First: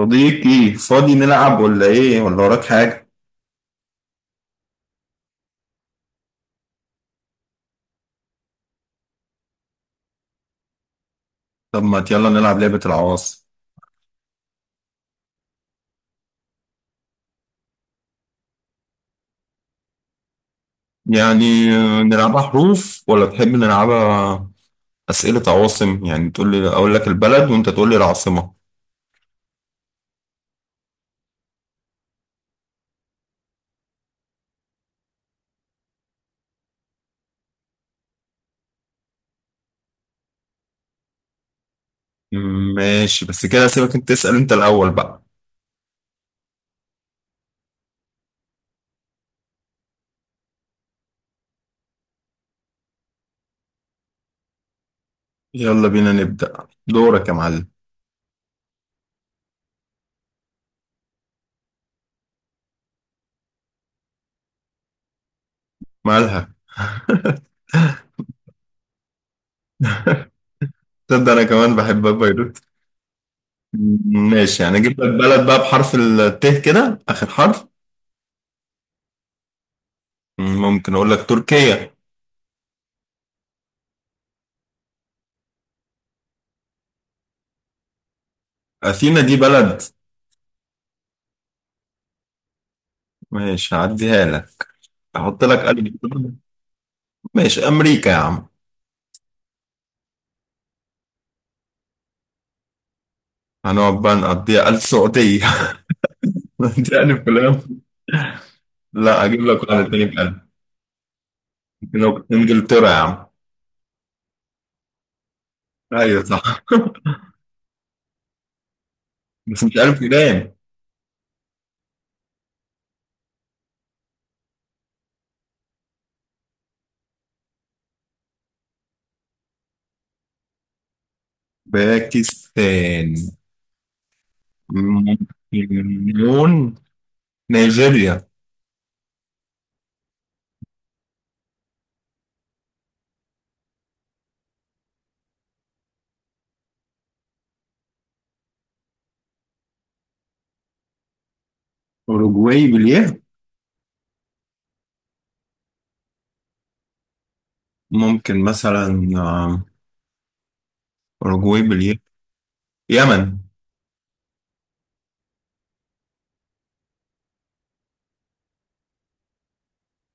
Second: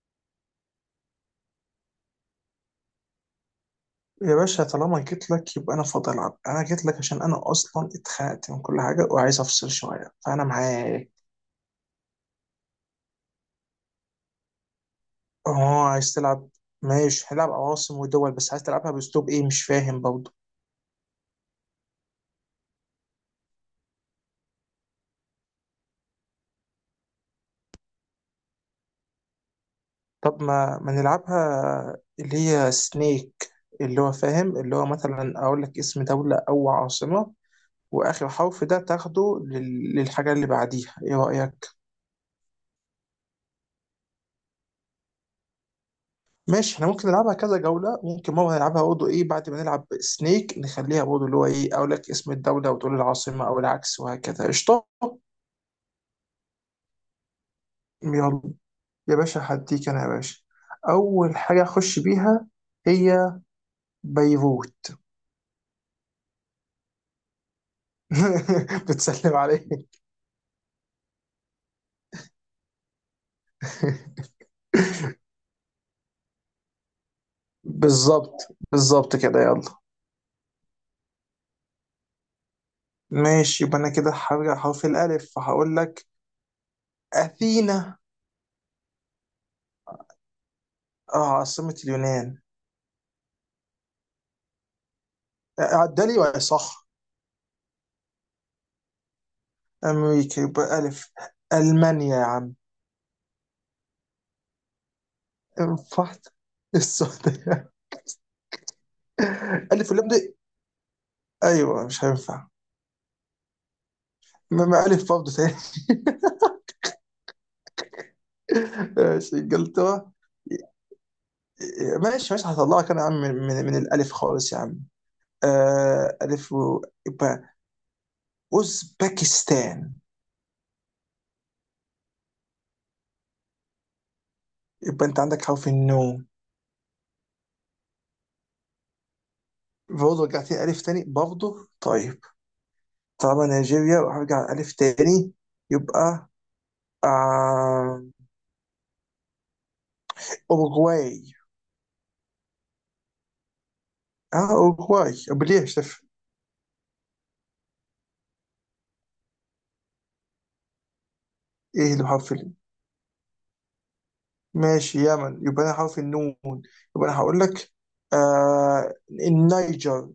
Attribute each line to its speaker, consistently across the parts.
Speaker 1: صديقي فاضي، نلعب ولا ايه؟ ولا وراك حاجة؟
Speaker 2: يا باشا، طالما جيت لك يبقى انا فاضي. العب، انا جيت لك عشان انا اصلا اتخنقت من كل حاجه وعايز افصل شويه، فانا معاك.
Speaker 1: طب ما يلا نلعب لعبة العواصم.
Speaker 2: اه، عايز تلعب؟ ماشي هنلعب عواصم ودول، بس عايز تلعبها باسلوب ايه؟ مش فاهم برضه.
Speaker 1: يعني نلعبها حروف ولا تحب نلعبها أسئلة عواصم؟ يعني تقول لي أقول لك البلد وأنت تقول لي العاصمة.
Speaker 2: طب ما نلعبها اللي هي سنيك، اللي هو فاهم، اللي هو مثلا اقول لك اسم دوله او عاصمه، واخر حرف ده تاخده للحاجه اللي بعديها. ايه رايك؟
Speaker 1: ماشي، بس كده سيبك أنت تسأل أنت الأول بقى.
Speaker 2: ماشي، احنا ممكن نلعبها كذا جولة. ممكن مرة نلعبها برضه ايه، بعد ما نلعب سنيك نخليها برضه اللي هو ايه، اقول لك اسم الدولة وتقول العاصمة او العكس، وهكذا. قشطة،
Speaker 1: يلا بينا نبدأ، دورك يا معلم.
Speaker 2: يلا يا باشا، هديك انا يا باشا. اول حاجة اخش بيها هي بيروت.
Speaker 1: مالها؟
Speaker 2: بتسلم عليك.
Speaker 1: تبدأ أنا كمان بحب بيروت. ماشي، يعني أجيب لك بلد بقى بحرف الت كده آخر حرف.
Speaker 2: بالظبط بالظبط كده، يلا.
Speaker 1: ممكن أقول لك تركيا.
Speaker 2: ماشي، يبقى انا كده هرجع حرف الالف، فهقول لك اثينا.
Speaker 1: أثينا دي بلد؟
Speaker 2: آه، عاصمة اليونان.
Speaker 1: ماشي هعديها لك. احط لك 1000
Speaker 2: عدالي
Speaker 1: دولار
Speaker 2: ولا صح؟
Speaker 1: ماشي امريكا يا عم.
Speaker 2: أمريكا يبقى ألف. ألمانيا يا عم.
Speaker 1: هنقعد بقى نقضيها 1000 سعودية.
Speaker 2: انفحت.
Speaker 1: يعني فلان.
Speaker 2: السعودية.
Speaker 1: لا اجيب لك واحد
Speaker 2: ألف،
Speaker 1: تاني
Speaker 2: هولندا.
Speaker 1: ب 1000.
Speaker 2: أيوة، مش
Speaker 1: ممكن
Speaker 2: هينفع.
Speaker 1: انجلترا يا عم.
Speaker 2: ما ألف برضه تاني.
Speaker 1: ايوه صح.
Speaker 2: ماشي،
Speaker 1: بس مش 1000
Speaker 2: إنجلترا.
Speaker 1: جنيه
Speaker 2: ماشي ماشي، هطلعك أنا يا عم من الألف خالص يا عم. آه، ألف يبقى أوزبكستان.
Speaker 1: باكستان
Speaker 2: يبقى أنت
Speaker 1: ممكن.
Speaker 2: عندك حرف النو.
Speaker 1: مليون. نيجيريا.
Speaker 2: برضه رجعت لي ألف تاني برضه. طيب، طالما نيجيريا وهرجع ألف تاني، يبقى آه... أوروغواي.
Speaker 1: اوروجواي باليه.
Speaker 2: اه، اوروغواي بليه، شف.
Speaker 1: ممكن مثلا اوروجواي
Speaker 2: ايه
Speaker 1: باليه.
Speaker 2: اللي بحرف ال؟
Speaker 1: يمن.
Speaker 2: ماشي، يمن، يبقى انا حرف النون. يبقى انا هقول لك آه، النيجر.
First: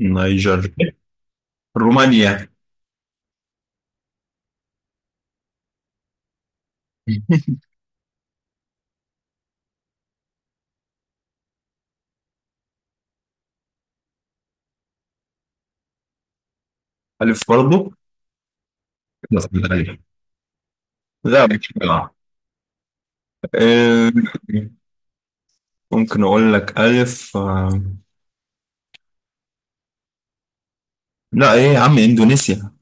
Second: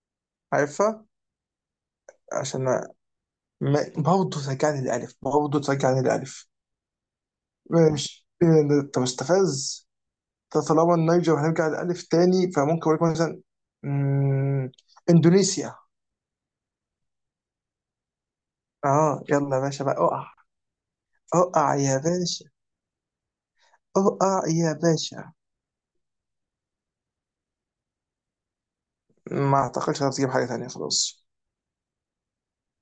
Speaker 1: نيجر.
Speaker 2: عارفها؟
Speaker 1: رومانيا.
Speaker 2: عشان ما برضه ترجعني للالف، برضه ترجعني للالف. ماشي إيه، طب استفز. طب طالما النيجر هنرجع للالف تاني، فممكن اقول لك مثلا مم، اندونيسيا.
Speaker 1: ألف برضه.
Speaker 2: اه،
Speaker 1: بس
Speaker 2: يلا يا باشا بقى،
Speaker 1: بالألف.
Speaker 2: اقع.
Speaker 1: لا مش
Speaker 2: اقع يا
Speaker 1: بلعب.
Speaker 2: باشا،
Speaker 1: آه،
Speaker 2: اقع يا باشا.
Speaker 1: ممكن اقول لك الف.
Speaker 2: ما اعتقدش هتجيب حاجه تانيه، خلاص.
Speaker 1: لا ايه يا عم، اندونيسيا.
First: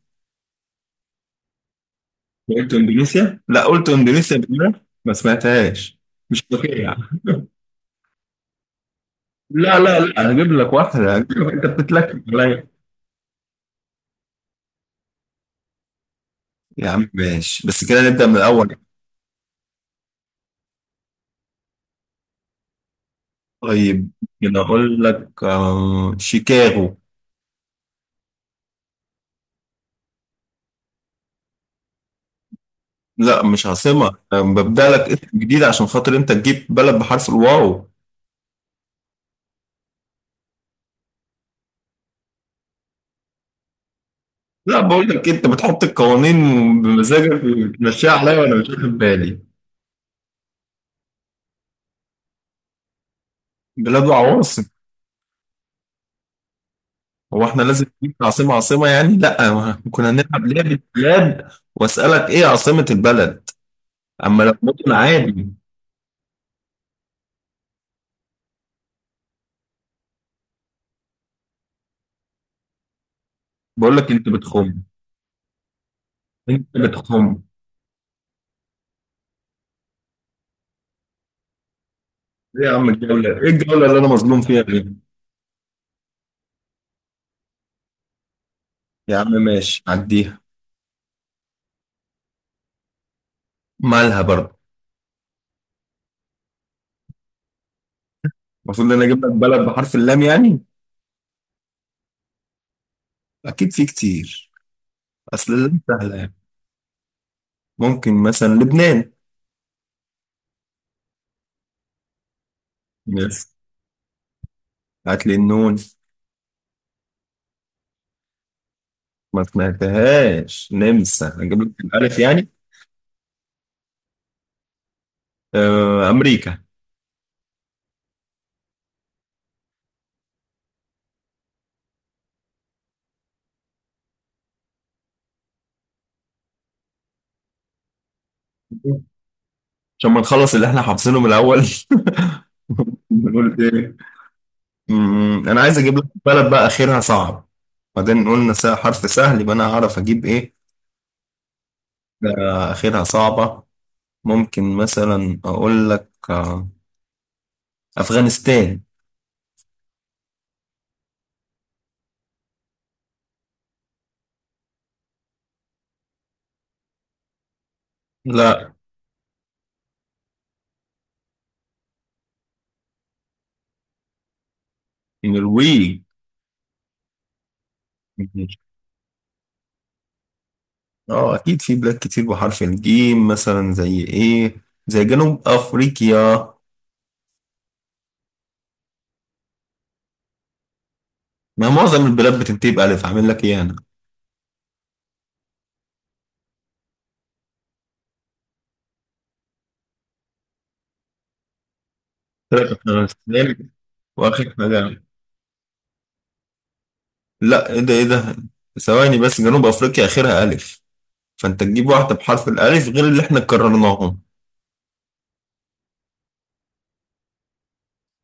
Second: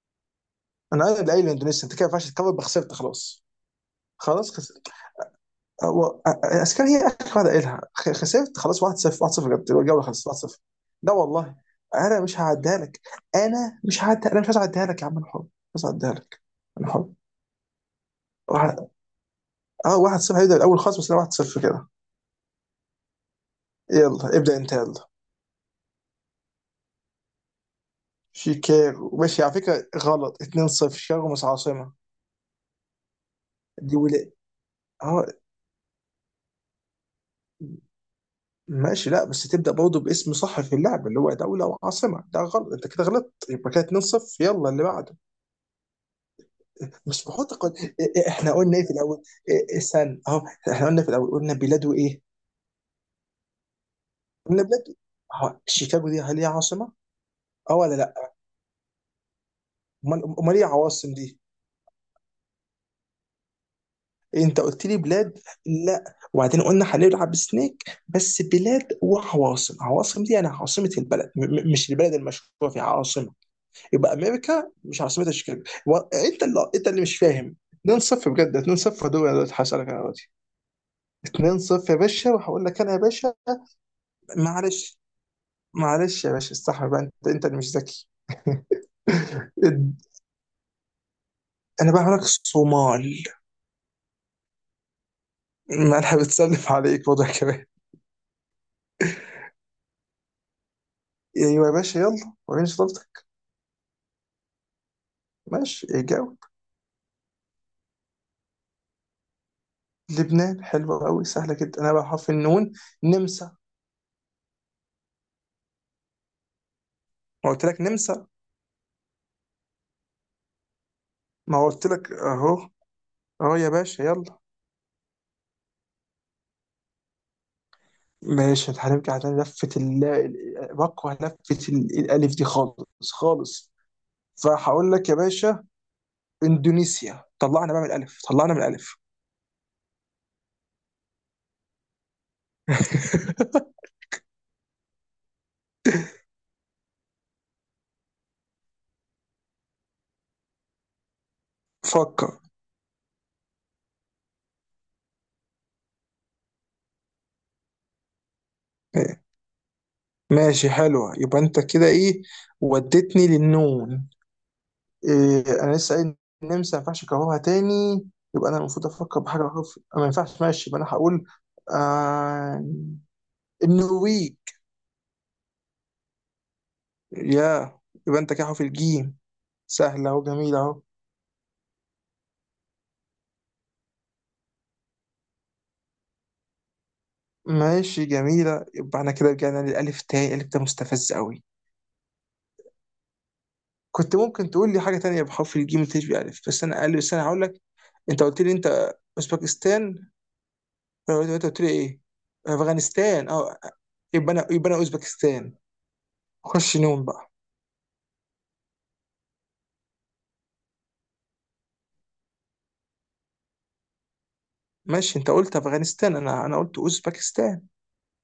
Speaker 2: انا قايل الاندونيسي، انت كده ما ينفعش تكفر،
Speaker 1: قلت
Speaker 2: خسرت
Speaker 1: اندونيسيا،
Speaker 2: خلاص.
Speaker 1: لا قلت اندونيسيا،
Speaker 2: خلاص،
Speaker 1: بالله
Speaker 2: خسرت.
Speaker 1: ما سمعتهاش.
Speaker 2: هو
Speaker 1: مش فاكر
Speaker 2: اسكان
Speaker 1: يعني.
Speaker 2: هي اخر واحده قايلها، خسرت خلاص. 1-0، 1-0 بجد،
Speaker 1: لا لا
Speaker 2: الجوله خلصت
Speaker 1: لا، هجيب
Speaker 2: 1-0.
Speaker 1: لك
Speaker 2: لا
Speaker 1: واحده،
Speaker 2: والله،
Speaker 1: انت
Speaker 2: انا
Speaker 1: بتتلكم
Speaker 2: مش
Speaker 1: عليا.
Speaker 2: هعديها لك. انا مش هعديها، انا مش عايز اعديها لك يا عم، انا حر. مش عايز اعديها لك. انا
Speaker 1: يا
Speaker 2: حر.
Speaker 1: عم ماشي بس كده نبدا من الاول.
Speaker 2: واحد- اه 1-0، هيبدا الاول خالص، بس انا 1-0 كده.
Speaker 1: طيب.
Speaker 2: يلا ابدا
Speaker 1: كده
Speaker 2: انت،
Speaker 1: اقول
Speaker 2: يلا.
Speaker 1: لك شيكاغو.
Speaker 2: شيكاغو؟ ماشي، على فكره غلط، 2-0. شيكاغو مش عاصمه.
Speaker 1: لا مش
Speaker 2: دي
Speaker 1: عاصمه.
Speaker 2: ولا؟
Speaker 1: ببدا لك
Speaker 2: اه،
Speaker 1: اسم جديد عشان خاطر انت تجيب بلد بحرف الواو.
Speaker 2: ماشي. لا بس تبدا برضه باسم صح في اللعبه، اللي هو دوله وعاصمه، ده غلط، انت كده غلطت، يبقى كده 2-0. يلا
Speaker 1: لا
Speaker 2: اللي
Speaker 1: بقول
Speaker 2: بعده.
Speaker 1: لك، انت بتحط القوانين
Speaker 2: مش
Speaker 1: بمزاجك
Speaker 2: بحط
Speaker 1: وتمشيها
Speaker 2: إيه،
Speaker 1: عليا
Speaker 2: احنا
Speaker 1: وانا مش
Speaker 2: قلنا ايه في
Speaker 1: واخد
Speaker 2: الاول؟
Speaker 1: بالي.
Speaker 2: إيه سن اهو، احنا قلنا في الاول، قلنا بلاده ايه.
Speaker 1: بلاد
Speaker 2: قلنا
Speaker 1: وعواصم.
Speaker 2: بلاده أهو، شيكاغو دي هل هي عاصمه؟
Speaker 1: هو احنا
Speaker 2: اه
Speaker 1: لازم
Speaker 2: ولا
Speaker 1: نجيب
Speaker 2: لا؟
Speaker 1: عاصمة عاصمة يعني؟ لا، ما كنا
Speaker 2: امال
Speaker 1: هنلعب
Speaker 2: امال ايه
Speaker 1: لعبة
Speaker 2: عواصم دي؟
Speaker 1: بلاد. واسألك ايه عاصمة البلد؟ اما
Speaker 2: إيه،
Speaker 1: لو
Speaker 2: انت قلت
Speaker 1: مدن
Speaker 2: لي بلاد.
Speaker 1: عادي.
Speaker 2: لا. وبعدين قلنا هنلعب سنيك، بس بلاد وعواصم. عواصم دي يعني عاصمه البلد، مش البلد المشهوره فيها عاصمه.
Speaker 1: بقول لك
Speaker 2: يبقى
Speaker 1: انت
Speaker 2: امريكا
Speaker 1: بتخم.
Speaker 2: مش عاصمتها شيكاغو انت
Speaker 1: انت
Speaker 2: اللي، انت اللي مش
Speaker 1: بتخم.
Speaker 2: فاهم. 2-0 بجد، 2-0 دول. انا دلوقتي هسألك انا دلوقتي، 2-0 يا باشا، وهقول
Speaker 1: ايه يا
Speaker 2: لك
Speaker 1: عم
Speaker 2: انا يا
Speaker 1: الجولة؟
Speaker 2: باشا.
Speaker 1: ايه الجولة اللي انا مظلوم فيها دي؟
Speaker 2: معلش، معلش يا باشا، استحمل بقى، انت انت اللي مش ذكي.
Speaker 1: يا عم ماشي
Speaker 2: اد-
Speaker 1: عديها.
Speaker 2: انا بقى هقول لك صومال.
Speaker 1: مالها برضه؟
Speaker 2: ما انا بتسلف عليك وضع كمان.
Speaker 1: المفروض ان انا اجيب لك بلد بحرف اللام يعني؟
Speaker 2: ايوه يا باشا، يلا وريني شطارتك.
Speaker 1: اكيد في كتير. اصل اللام
Speaker 2: ماشي،
Speaker 1: سهلة يعني.
Speaker 2: جاوب.
Speaker 1: ممكن مثلا لبنان.
Speaker 2: لبنان حلوه قوي، سهله جدا. انا بقى حرف النون،
Speaker 1: بس
Speaker 2: نمسا.
Speaker 1: هات لي النون.
Speaker 2: ما قلت لك نمسا.
Speaker 1: ما سمعتهاش نمسا، اجيب
Speaker 2: ما
Speaker 1: لك
Speaker 2: قلت لك
Speaker 1: الالف يعني.
Speaker 2: اهو. اهو يا باشا، يلا.
Speaker 1: آه امريكا.
Speaker 2: ماشي، هنرجع على لفة بكره لفة الألف دي خالص خالص. فهقول لك يا باشا إندونيسيا. طلعنا بقى من الألف، طلعنا من الألف.
Speaker 1: عشان ما نخلص اللي احنا حافظينه من الاول. بنقول ايه؟ انا عايز اجيب لك بلد بقى اخرها صعب. بعدين قلنا حرف سهل يبقى انا هعرف اجيب ايه.
Speaker 2: فكر.
Speaker 1: اخرها صعبة. ممكن مثلا اقول لك افغانستان.
Speaker 2: إيه، ماشي حلوة، يبقى أنت كده إيه، وديتني للنون. إيه، أنا لسه قايل النمسا، ما ينفعش أكررها تاني. يبقى أنا
Speaker 1: لا
Speaker 2: المفروض أفكر بحاجة أخف. ما ينفعش، ماشي، يبقى أنا هقول آه، النرويج.
Speaker 1: النرويج.
Speaker 2: يا، يبقى أنت كده أهو في الجيم، سهلة وجميلة أهو.
Speaker 1: اه اكيد في بلاد كتير بحرف الجيم مثلا زي ايه؟ زي جنوب افريقيا.
Speaker 2: ماشي جميلة، يبقى احنا كده رجعنا للألف تاني، الألف ده مستفز قوي.
Speaker 1: ما معظم البلاد بتنتهي بالف، عامل لك ايه انا.
Speaker 2: كنت ممكن تقول لي حاجة تانية بحرف الجيم تشبه ألف، بس أنا قال، بس أنا هقول لك. أنت قلت لي أنت أوزبكستان. أنت قلت لي إيه؟
Speaker 1: ثلاثة
Speaker 2: أفغانستان. أه،
Speaker 1: افغانستان.
Speaker 2: يبقى أنا
Speaker 1: واخر
Speaker 2: يبقى أنا
Speaker 1: حاجة.
Speaker 2: أوزبكستان. خش نوم بقى.
Speaker 1: لا ايه ده، ايه ده؟ ثواني بس، جنوب افريقيا اخرها الف، فانت تجيب واحده بحرف الالف غير اللي احنا كررناهم.
Speaker 2: ماشي، أنت قلت أفغانستان، أنا قلت أوزبكستان.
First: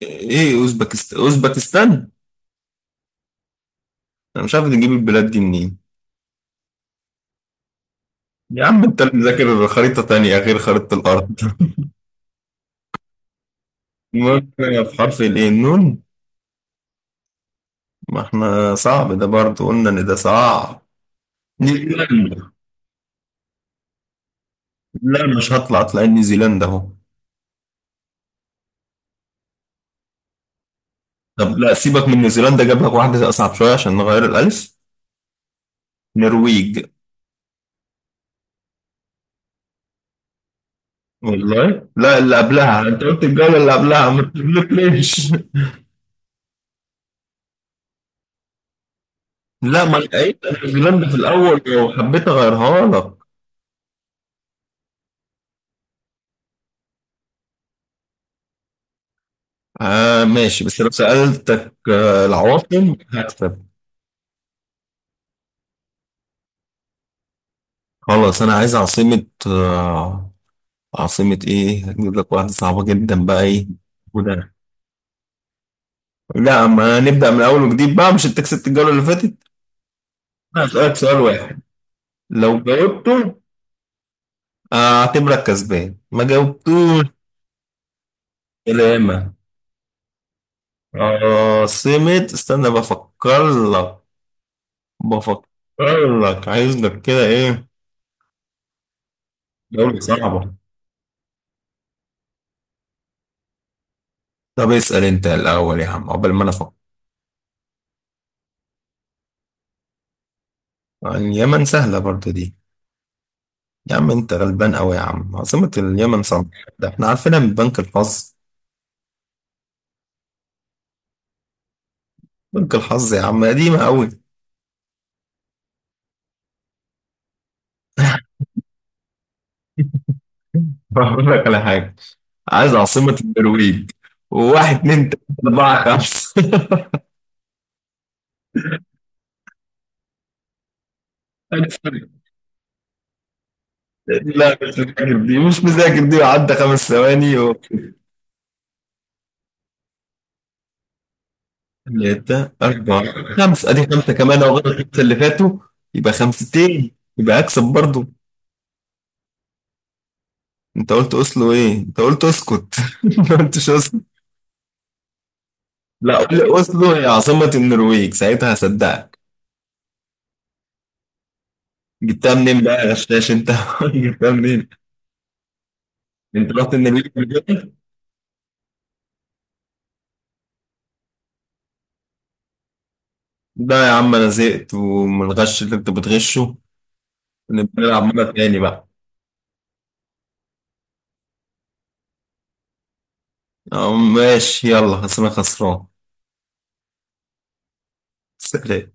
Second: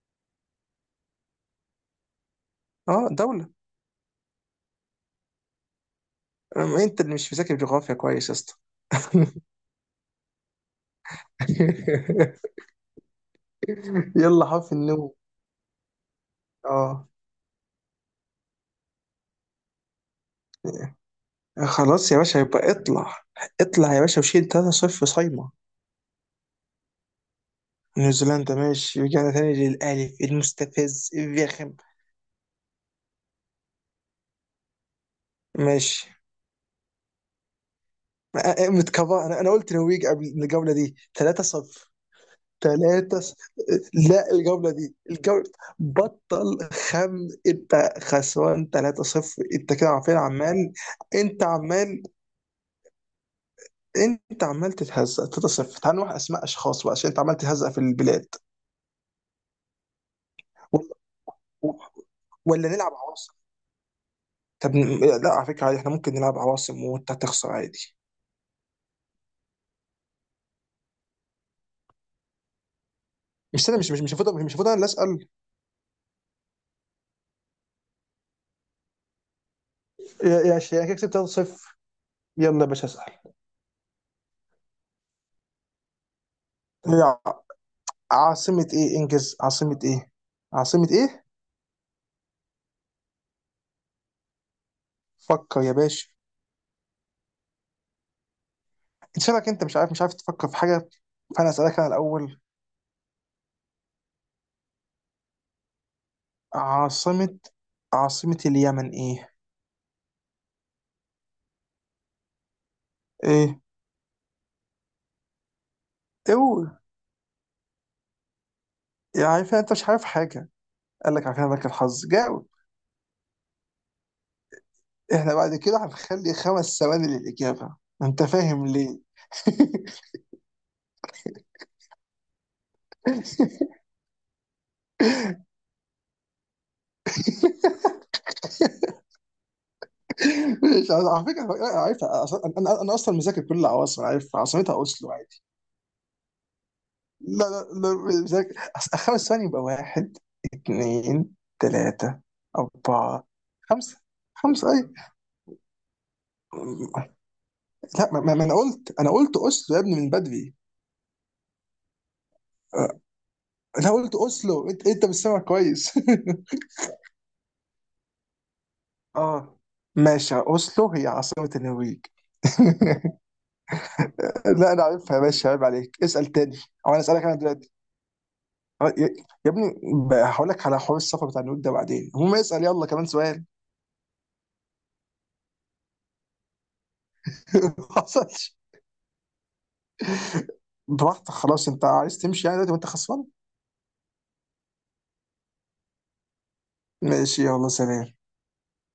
Speaker 1: ايه اوزبكستان.
Speaker 2: أه، دولة.
Speaker 1: انا مش عارف تجيب البلاد دي منين.
Speaker 2: أما أنت اللي مش مذاكر جغرافيا كويس يا اسطى.
Speaker 1: يا عم انت اللي مذاكر خريطه تانية غير خريطه الارض.
Speaker 2: يلا،
Speaker 1: المهم،
Speaker 2: حرف
Speaker 1: في
Speaker 2: النوم.
Speaker 1: حرف الايه النون.
Speaker 2: أه.
Speaker 1: ما احنا صعب ده برضه قلنا ان ده صعب.
Speaker 2: خلاص يا باشا،
Speaker 1: نيوزيلندا.
Speaker 2: يبقى اطلع. اطلع يا باشا، وشيل 3 صفر
Speaker 1: لا
Speaker 2: صايمة.
Speaker 1: مش هطلع، اطلع نيوزيلندا اهو.
Speaker 2: نيوزيلندا؟ ماشي، رجعنا تاني للألف المستفز
Speaker 1: طب
Speaker 2: الرخم.
Speaker 1: لا سيبك من نيوزيلندا، جاب لك واحده اصعب شويه عشان نغير الالف.
Speaker 2: ماشي.
Speaker 1: نرويج.
Speaker 2: آه، آه، متكفى، انا قلت نرويج قبل الجولة دي، 3
Speaker 1: والله
Speaker 2: 0
Speaker 1: لا، اللي قبلها انت
Speaker 2: 3،
Speaker 1: قلت، الجولة اللي قبلها ما
Speaker 2: لا، الجولة دي
Speaker 1: تقولكليش.
Speaker 2: الجولة، بطل خم، انت خسران 3-0، انت
Speaker 1: لا
Speaker 2: كده،
Speaker 1: ما انا
Speaker 2: عارفين
Speaker 1: قايل انا
Speaker 2: عمال.
Speaker 1: نيوزيلندا في
Speaker 2: انت
Speaker 1: الاول لو
Speaker 2: عمال،
Speaker 1: حبيت اغيرها لك.
Speaker 2: انت عمال تتهزق 3-0. تعال نروح اسماء اشخاص بقى، عشان انت عمال تتهزق في البلاد.
Speaker 1: آه ماشي، بس لو سألتك
Speaker 2: ولا، ولا نلعب
Speaker 1: العواصم
Speaker 2: عواصم؟
Speaker 1: هكسب.
Speaker 2: طب لا، على فكرة عادي، احنا ممكن نلعب عواصم وانت هتخسر عادي.
Speaker 1: خلاص انا عايز عاصمة عاصمة ايه؟ هجيب لك واحدة صعبة جدا بقى
Speaker 2: مش،
Speaker 1: ايه.
Speaker 2: استنى، مش المفروض، مش
Speaker 1: وده.
Speaker 2: المفروض انا اللي اسال؟
Speaker 1: لا، ما نبدأ من اول وجديد بقى، مش انت كسبت الجولة اللي فاتت.
Speaker 2: يا
Speaker 1: انا
Speaker 2: عشان يعني
Speaker 1: هسألك
Speaker 2: كده كسبت
Speaker 1: سؤال واحد،
Speaker 2: 3-0.
Speaker 1: لو
Speaker 2: يلا يا باشا، اسال.
Speaker 1: جاوبته اعتبرك كسبان، ما جاوبتوش.
Speaker 2: لا. عاصمة ايه؟
Speaker 1: سلامة.
Speaker 2: انجز، عاصمة ايه؟ عاصمة ايه؟
Speaker 1: سمت استنى بفكر لك،
Speaker 2: فكر يا باشا.
Speaker 1: بفكر لك عايز لك كده ايه.
Speaker 2: انت شبك، انت مش عارف،
Speaker 1: دولة
Speaker 2: مش عارف تفكر
Speaker 1: صعبة.
Speaker 2: في حاجة. فانا اسألك انا الاول.
Speaker 1: طب اسأل انت الأول يا عم عقبال ما انا افكر.
Speaker 2: عاصمة، عاصمة اليمن ايه؟
Speaker 1: اليمن سهلة برضو دي.
Speaker 2: ايه؟
Speaker 1: يا عم انت غلبان قوي يا عم، عاصمة اليمن صنعاء.
Speaker 2: اوه.
Speaker 1: ده احنا عارفينها من بنك الحظ.
Speaker 2: يا عارف، انت مش عارف حاجة. قال لك عارفين لك الحظ، جاوب.
Speaker 1: بنك الحظ يا عم قديمة قوي.
Speaker 2: احنا بعد كده هنخلي 5 ثواني للإجابة، انت فاهم ليه؟
Speaker 1: بقول لك على حاجة. عايز عاصمة النرويج. واحد، اتنين، تلاتة، أربعة، خمسة.
Speaker 2: مش عايز- على فكره أنا عارفها أصلاً- انا انا أنا اصلا مذاكر كل العواصم، أنا عارف
Speaker 1: لا
Speaker 2: عاصمتها
Speaker 1: مش
Speaker 2: اوسلو،
Speaker 1: مذاكر دي،
Speaker 2: عادي.
Speaker 1: مش مذاكر دي، وعدى خمس ثواني
Speaker 2: لا
Speaker 1: و...
Speaker 2: لا لا مذاكر، 5 ثواني يبقى واحد، اثنين، ثلاثه،
Speaker 1: ثلاثة،
Speaker 2: اربعه،
Speaker 1: أربعة، خمسة. أدي
Speaker 2: خمسه.
Speaker 1: خمسة كمان لو غلط
Speaker 2: خمسه اي.
Speaker 1: الخمسة اللي فاتوا. يبقى خمستين، يبقى أكسب برضو.
Speaker 2: لا، ما انا قلت اوسلو يا ابني من بدري.
Speaker 1: أنت قلت أوسلو إيه؟ أنت قلت أسكت.
Speaker 2: أه،
Speaker 1: ما قلتش
Speaker 2: انا
Speaker 1: أوسلو.
Speaker 2: قلت اوسلو، انت مش سامع كويس.
Speaker 1: لا قول لي أوسلو هي عاصمة النرويج ساعتها هصدقك.
Speaker 2: اه، ماشي، اوسلو هي عاصمه النرويج.
Speaker 1: جبتها منين بقى يا غشاش أنت؟ جبتها منين؟
Speaker 2: لا انا عارفها يا باشا، عيب عليك، اسال
Speaker 1: أنت
Speaker 2: تاني.
Speaker 1: رحت
Speaker 2: او انا
Speaker 1: النرويج
Speaker 2: اسالك انا
Speaker 1: قبل
Speaker 2: دلوقتي،
Speaker 1: كده؟
Speaker 2: آه، يا ابني، بقى هقول لك على حوار السفر بتاع النود ده بعدين، هو ما يسأل يلا كمان سؤال.
Speaker 1: لا يا عم أنا زهقت، ومن الغش اللي أنت بتغشه نبقى
Speaker 2: ما
Speaker 1: نلعب مرة
Speaker 2: حصلش.
Speaker 1: تاني بقى.
Speaker 2: براحتك، خلاص، انت عايز تمشي يعني دلوقتي وانت خسران.
Speaker 1: أه، ماشي يلا، أصل أنا خسران.
Speaker 2: ماشي يلا، سلام.
Speaker 1: سلام.